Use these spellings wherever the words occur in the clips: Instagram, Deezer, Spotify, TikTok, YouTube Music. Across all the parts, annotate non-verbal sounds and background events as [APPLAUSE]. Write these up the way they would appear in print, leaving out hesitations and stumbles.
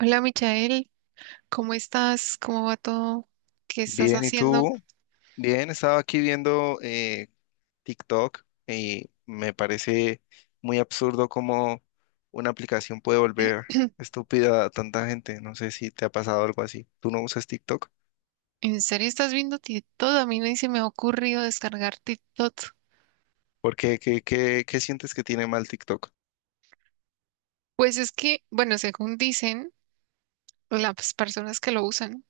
Hola Michael, ¿cómo estás? ¿Cómo va todo? ¿Qué estás Bien, ¿y haciendo? tú? Bien, estaba aquí viendo TikTok y me parece muy absurdo cómo una aplicación puede volver estúpida a tanta gente. No sé si te ha pasado algo así. ¿Tú no usas TikTok? ¿En serio estás viendo TikTok? A mí ni se me ha ocurrido descargar TikTok. ¿Por qué? ¿Qué sientes que tiene mal TikTok? Pues es que, bueno, según dicen las personas que lo usan,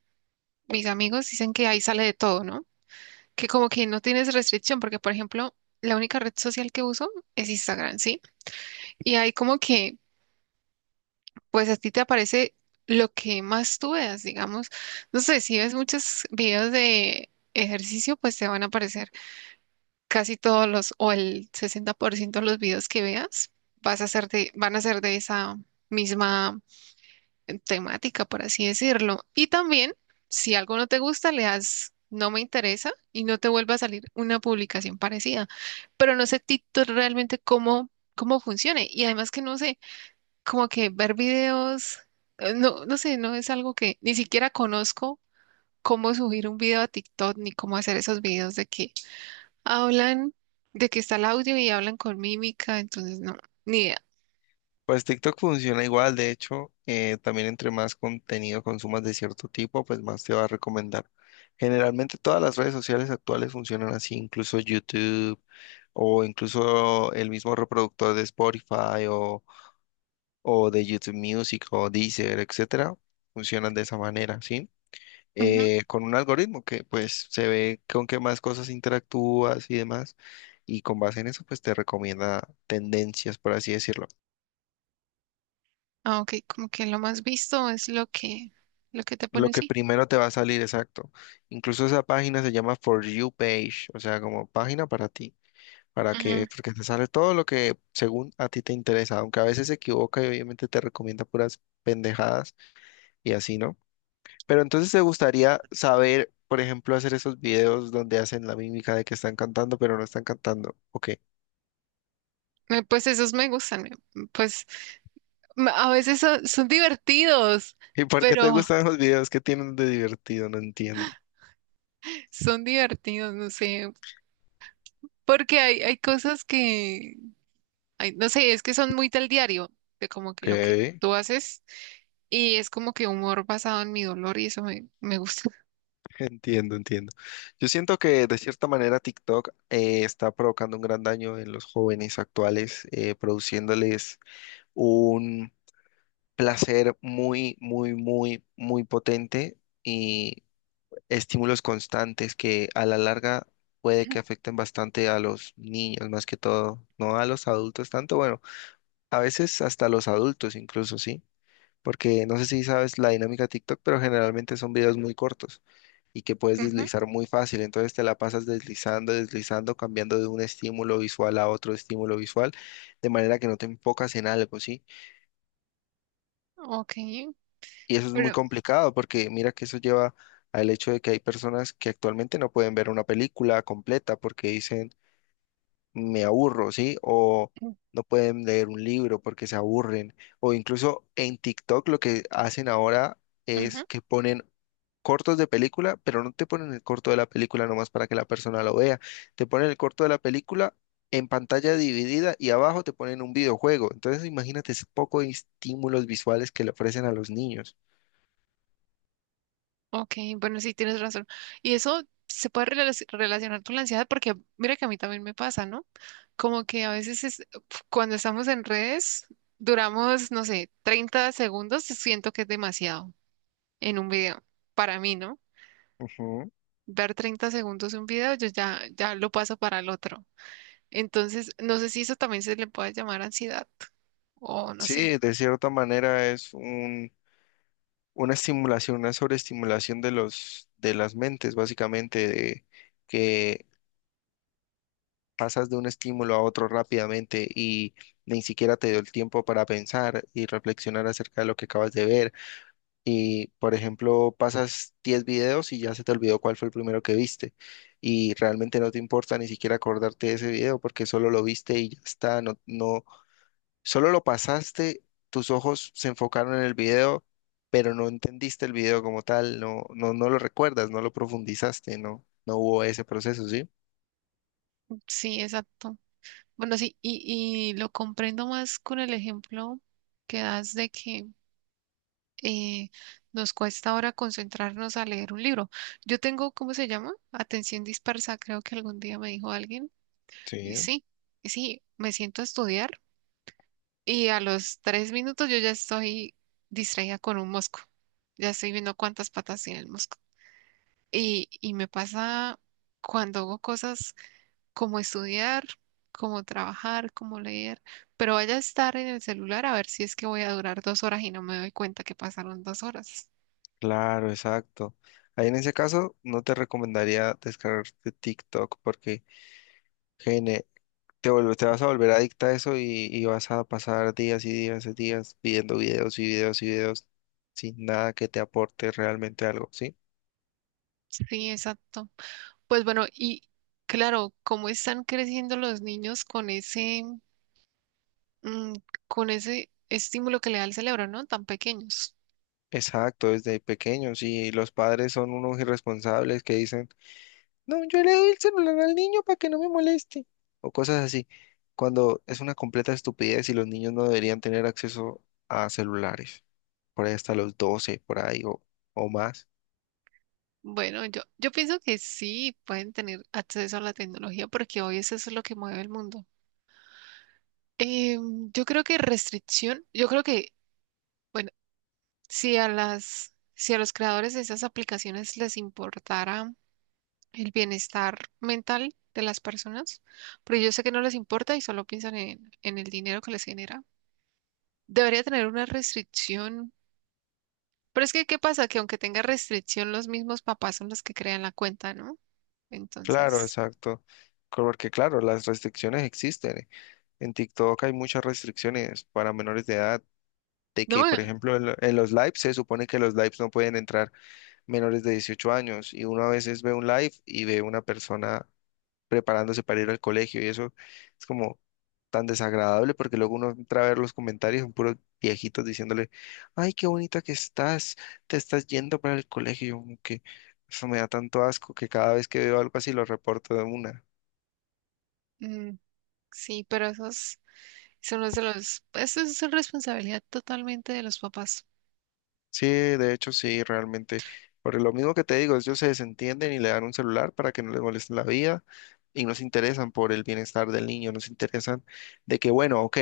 mis amigos dicen que ahí sale de todo, ¿no? Que como que no tienes restricción, porque por ejemplo, la única red social que uso es Instagram, ¿sí? Y ahí como que, pues a ti te aparece lo que más tú veas, digamos. No sé, si ves muchos videos de ejercicio, pues te van a aparecer casi todos los, o el 60% de los videos que veas, vas a ser de, van a ser de esa misma temática, por así decirlo. Y también, si algo no te gusta, le das no me interesa y no te vuelva a salir una publicación parecida. Pero no sé Tito realmente cómo funcione. Y además que no sé, como que ver videos, no, no sé, no es algo que ni siquiera conozco. Cómo subir un video a TikTok ni cómo hacer esos videos de que hablan de que está el audio y hablan con mímica, entonces no, ni idea. Pues TikTok funciona igual, de hecho, también entre más contenido consumas de cierto tipo, pues más te va a recomendar. Generalmente todas las redes sociales actuales funcionan así, incluso YouTube o incluso el mismo reproductor de Spotify o de YouTube Music o Deezer, etcétera, funcionan de esa manera, ¿sí? Ujú. Con un algoritmo que pues se ve con qué más cosas interactúas y demás, y con base en eso pues te recomienda tendencias, por así decirlo. Ah, ok, como que lo más visto es lo que te Lo pone que así. primero te va a salir, exacto. Incluso esa página se llama For You Page, o sea, como página para ti. Para Ujú. que, porque te sale todo lo que según a ti te interesa, aunque a veces se equivoca y obviamente te recomienda puras pendejadas y así, ¿no? Pero entonces te gustaría saber, por ejemplo, hacer esos videos donde hacen la mímica de que están cantando, pero no están cantando. Ok. [LAUGHS] Pues esos me gustan, pues a veces son divertidos, ¿Y por qué te pero gustan los videos? ¿Qué tienen de divertido? No entiendo. [LAUGHS] son divertidos, no sé, porque hay cosas que, ay, no sé, es que son muy del diario, de como Ok, que lo que tú haces y es como que humor basado en mi dolor y eso me gusta. entiendo, entiendo. Yo siento que de cierta manera TikTok está provocando un gran daño en los jóvenes actuales, produciéndoles un placer muy, muy, muy, muy potente y estímulos constantes que a la larga puede que [CLEARS THROAT] afecten bastante a los niños más que todo, no a los adultos tanto, bueno, a veces hasta los adultos incluso, ¿sí? Porque no sé si sabes la dinámica de TikTok, pero generalmente son videos muy cortos y que puedes Ujú. deslizar muy fácil, entonces te la pasas deslizando, deslizando, cambiando de un estímulo visual a otro estímulo visual, de manera que no te enfocas en algo, ¿sí? Ok. Y eso es muy Pero complicado porque mira que eso lleva al hecho de que hay personas que actualmente no pueden ver una película completa porque dicen me aburro, ¿sí? O mm. no pueden leer un libro porque se aburren. O incluso en TikTok lo que hacen ahora es Ujú. que ponen cortos de película, pero no te ponen el corto de la película nomás para que la persona lo vea. Te ponen el corto de la película en pantalla dividida y abajo te ponen un videojuego. Entonces imagínate ese poco de estímulos visuales que le ofrecen a los niños. Ok, bueno, sí, tienes razón. Y eso se puede relacionar con la ansiedad porque mira que a mí también me pasa, ¿no? Como que a veces es, cuando estamos en redes duramos, no sé, 30 segundos, siento que es demasiado en un video. Para mí, ¿no? Ujú. Ver 30 segundos un video, ya lo paso para el otro. Entonces, no sé si eso también se le puede llamar ansiedad o no sé. Sí, de cierta manera es un, una estimulación, una sobreestimulación de las mentes, básicamente, de que pasas de un estímulo a otro rápidamente y ni siquiera te dio el tiempo para pensar y reflexionar acerca de lo que acabas de ver. Y, por ejemplo, pasas 10 videos y ya se te olvidó cuál fue el primero que viste. Y realmente no te importa ni siquiera acordarte de ese video porque solo lo viste y ya está. No, no, solo lo pasaste, tus ojos se enfocaron en el video, pero no entendiste el video como tal, no, no, no lo recuerdas, no lo profundizaste, no, no hubo ese proceso, ¿sí? Sí, exacto. Bueno, sí, y lo comprendo más con el ejemplo que das de que eh, nos cuesta ahora concentrarnos a leer un libro. Yo tengo, ¿cómo se llama? Atención dispersa, creo que algún día me dijo alguien. Y Sí, sí, y sí, me siento a estudiar y a los 3 minutos yo ya estoy distraída con un mosco. Ya estoy viendo cuántas patas tiene el mosco. Y me pasa cuando hago cosas como estudiar, como trabajar, como leer, pero vaya a estar en el celular a ver si es que voy a durar 2 horas y no me doy cuenta que pasaron 2 horas. claro, exacto. Ahí en ese caso no te recomendaría descargarte TikTok porque gene- te vas a volver adicta a eso y vas a pasar días y días y días viendo videos y videos y videos sin nada que te aporte realmente algo, ¿sí? Sí, exacto. Pues bueno, y claro, cómo están creciendo los niños con ese, mm, con ese estímulo que le da el cerebro, ¿no? Tan pequeños. Exacto, desde pequeños y los padres son unos irresponsables que dicen, no, yo le doy el celular al niño para que no me moleste o cosas así, cuando es una completa estupidez y los niños no deberían tener acceso a celulares, por ahí hasta los 12 por ahí o más. Bueno, yo pienso que sí pueden tener acceso a la tecnología porque hoy eso es lo que mueve el mundo. Em, yo creo que restricción, yo creo que, bueno, si a si a los creadores de esas aplicaciones les importara el bienestar mental de las personas, porque yo sé que no les importa y solo piensan en el dinero que les genera. Debería tener una restricción. Pero es que, ¿qué pasa? Que aunque tenga restricción, los mismos papás son los que crean la cuenta, ¿no? Claro, Entonces, exacto, porque claro, las restricciones existen. En TikTok hay muchas restricciones para menores de edad, de que, por no, ejemplo, en los lives se supone que los lives no pueden entrar menores de 18 años y uno a veces ve un live y ve una persona preparándose para ir al colegio y eso es como tan desagradable porque luego uno entra a ver los comentarios, son puros viejitos diciéndole, ay, qué bonita que estás, te estás yendo para el colegio, y yo como que eso me da tanto asco que cada vez que veo algo así lo reporto de una. mm, sí, pero esos son los de los, eso es responsabilidad totalmente de los papás. Sí, de hecho sí, realmente. Por lo mismo que te digo, ellos se desentienden y le dan un celular para que no les moleste la vida y no se interesan por el bienestar del niño, no se interesan de que, bueno, ok,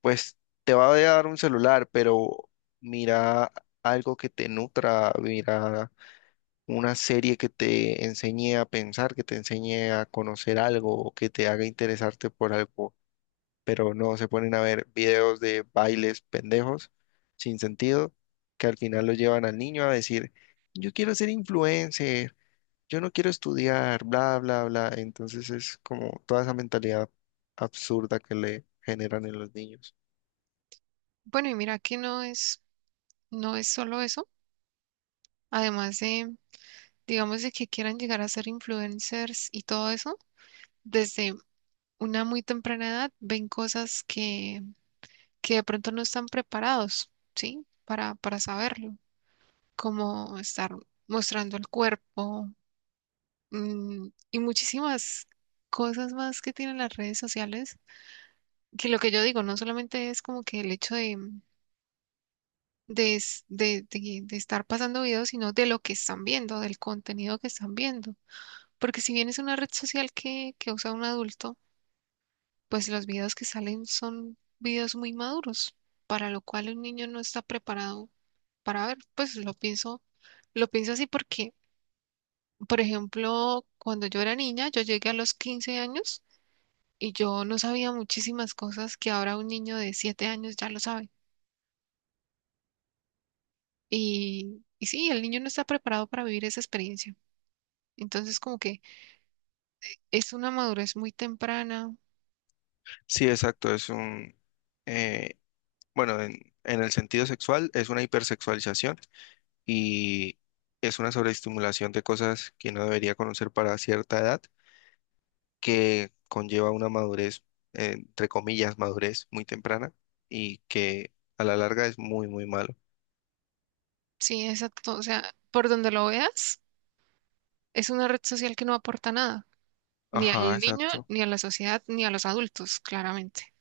pues te va a dar un celular, pero mira algo que te nutra, mira una serie que te enseñe a pensar, que te enseñe a conocer algo, o que te haga interesarte por algo pero no se ponen a ver videos de bailes pendejos sin sentido que al final lo llevan al niño a decir, yo quiero ser influencer, yo no quiero estudiar, bla, bla, bla. Entonces es como toda esa mentalidad absurda que le generan en los niños. Bueno, y mira que no es, no es solo eso. Además de, digamos, de que quieran llegar a ser influencers y todo eso, desde una muy temprana edad ven cosas que de pronto no están preparados, ¿sí? Para saberlo. Como estar mostrando el cuerpo mm, y muchísimas cosas más que tienen las redes sociales, que lo que yo digo no solamente es como que el hecho de estar pasando videos, sino de lo que están viendo, del contenido que están viendo. Porque si bien es una red social que usa un adulto, pues los videos que salen son videos muy maduros, para lo cual un niño no está preparado para ver. Pues lo pienso así porque por ejemplo, cuando yo era niña, yo llegué a los 15 años y yo no sabía muchísimas cosas que ahora un niño de 7 años ya lo sabe. Y sí, el niño no está preparado para vivir esa experiencia. Entonces, como que es una madurez muy temprana. Sí, exacto, es un, eh, bueno, en el sentido sexual es una hipersexualización y es una sobreestimulación de cosas que no debería conocer para cierta edad que conlleva una madurez, entre comillas, madurez muy temprana y que a la larga es muy, muy malo. Sí, exacto. O sea, por donde lo veas, es una red social que no aporta nada, ni Ajá, al niño, exacto. ni a la sociedad, ni a los adultos, claramente.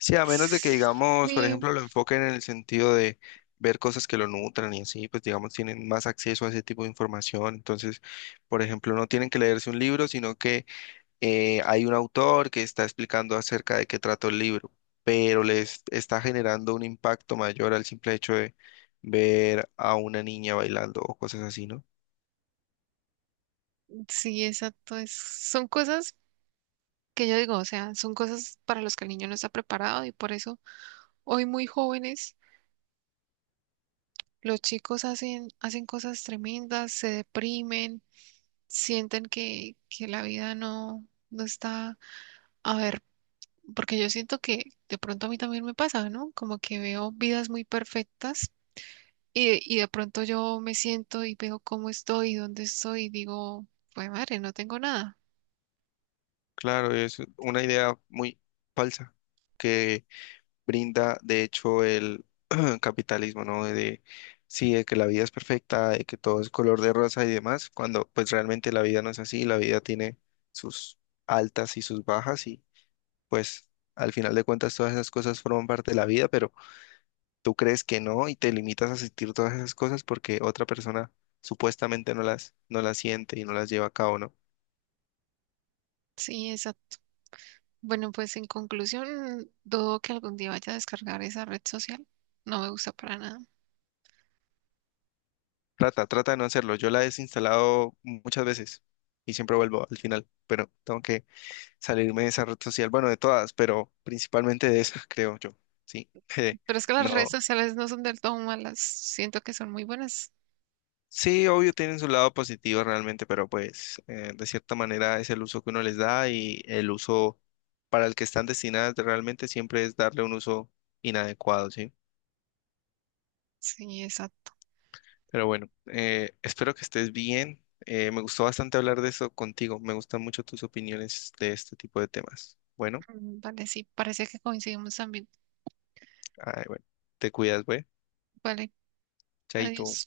Sí, a menos de que, digamos, por Sí, ejemplo, lo enfoquen en el sentido de ver cosas que lo nutran y así, pues, digamos, tienen más acceso a ese tipo de información. Entonces, por ejemplo, no tienen que leerse un libro, sino que hay un autor que está explicando acerca de qué trata el libro, pero les está generando un impacto mayor al simple hecho de ver a una niña bailando o cosas así, ¿no? sí, exacto. Son cosas que yo digo, o sea, son cosas para las que el niño no está preparado y por eso hoy muy jóvenes los chicos hacen cosas tremendas, se deprimen, sienten que la vida no está, a ver, porque yo siento que de pronto a mí también me pasa, ¿no? Como que veo vidas muy perfectas y de pronto yo me siento y veo cómo estoy, dónde estoy y digo, pues madre, no tengo nada. Claro, es una idea muy falsa que brinda, de hecho, el [CLEARS THROAT] capitalismo, ¿no? De, sí, de que la vida es perfecta, de que todo es color de rosa y demás, cuando pues realmente la vida no es así, la vida tiene sus altas y sus bajas y pues al final de cuentas todas esas cosas forman parte de la vida, pero tú crees que no y te limitas a sentir todas esas cosas porque otra persona supuestamente no las, no las siente y no las lleva a cabo, ¿no? Sí, exacto. Bueno, pues en conclusión, dudo que algún día vaya a descargar esa red social. No me gusta para nada. Trata, trata de no hacerlo. Yo la he desinstalado muchas veces y siempre vuelvo al final, pero tengo que salirme de esa red social, bueno, de todas, pero principalmente de esa, [LAUGHS] creo yo, ¿sí? [LAUGHS] Pero es que las redes No. sociales no son del todo malas. Siento que son muy buenas. Sí, obvio, tienen su lado positivo realmente, pero pues de cierta manera es el uso que uno les da y el uso para el que están destinadas realmente siempre es darle un uso inadecuado, ¿sí? Sí, exacto. Pero bueno, espero que estés bien. Me gustó bastante hablar de eso contigo. Me gustan mucho tus opiniones de este tipo de temas. Bueno, Mm, vale, sí, parece que coincidimos también. ay, bueno, te cuidas, güey. Vale, adiós. Chaito.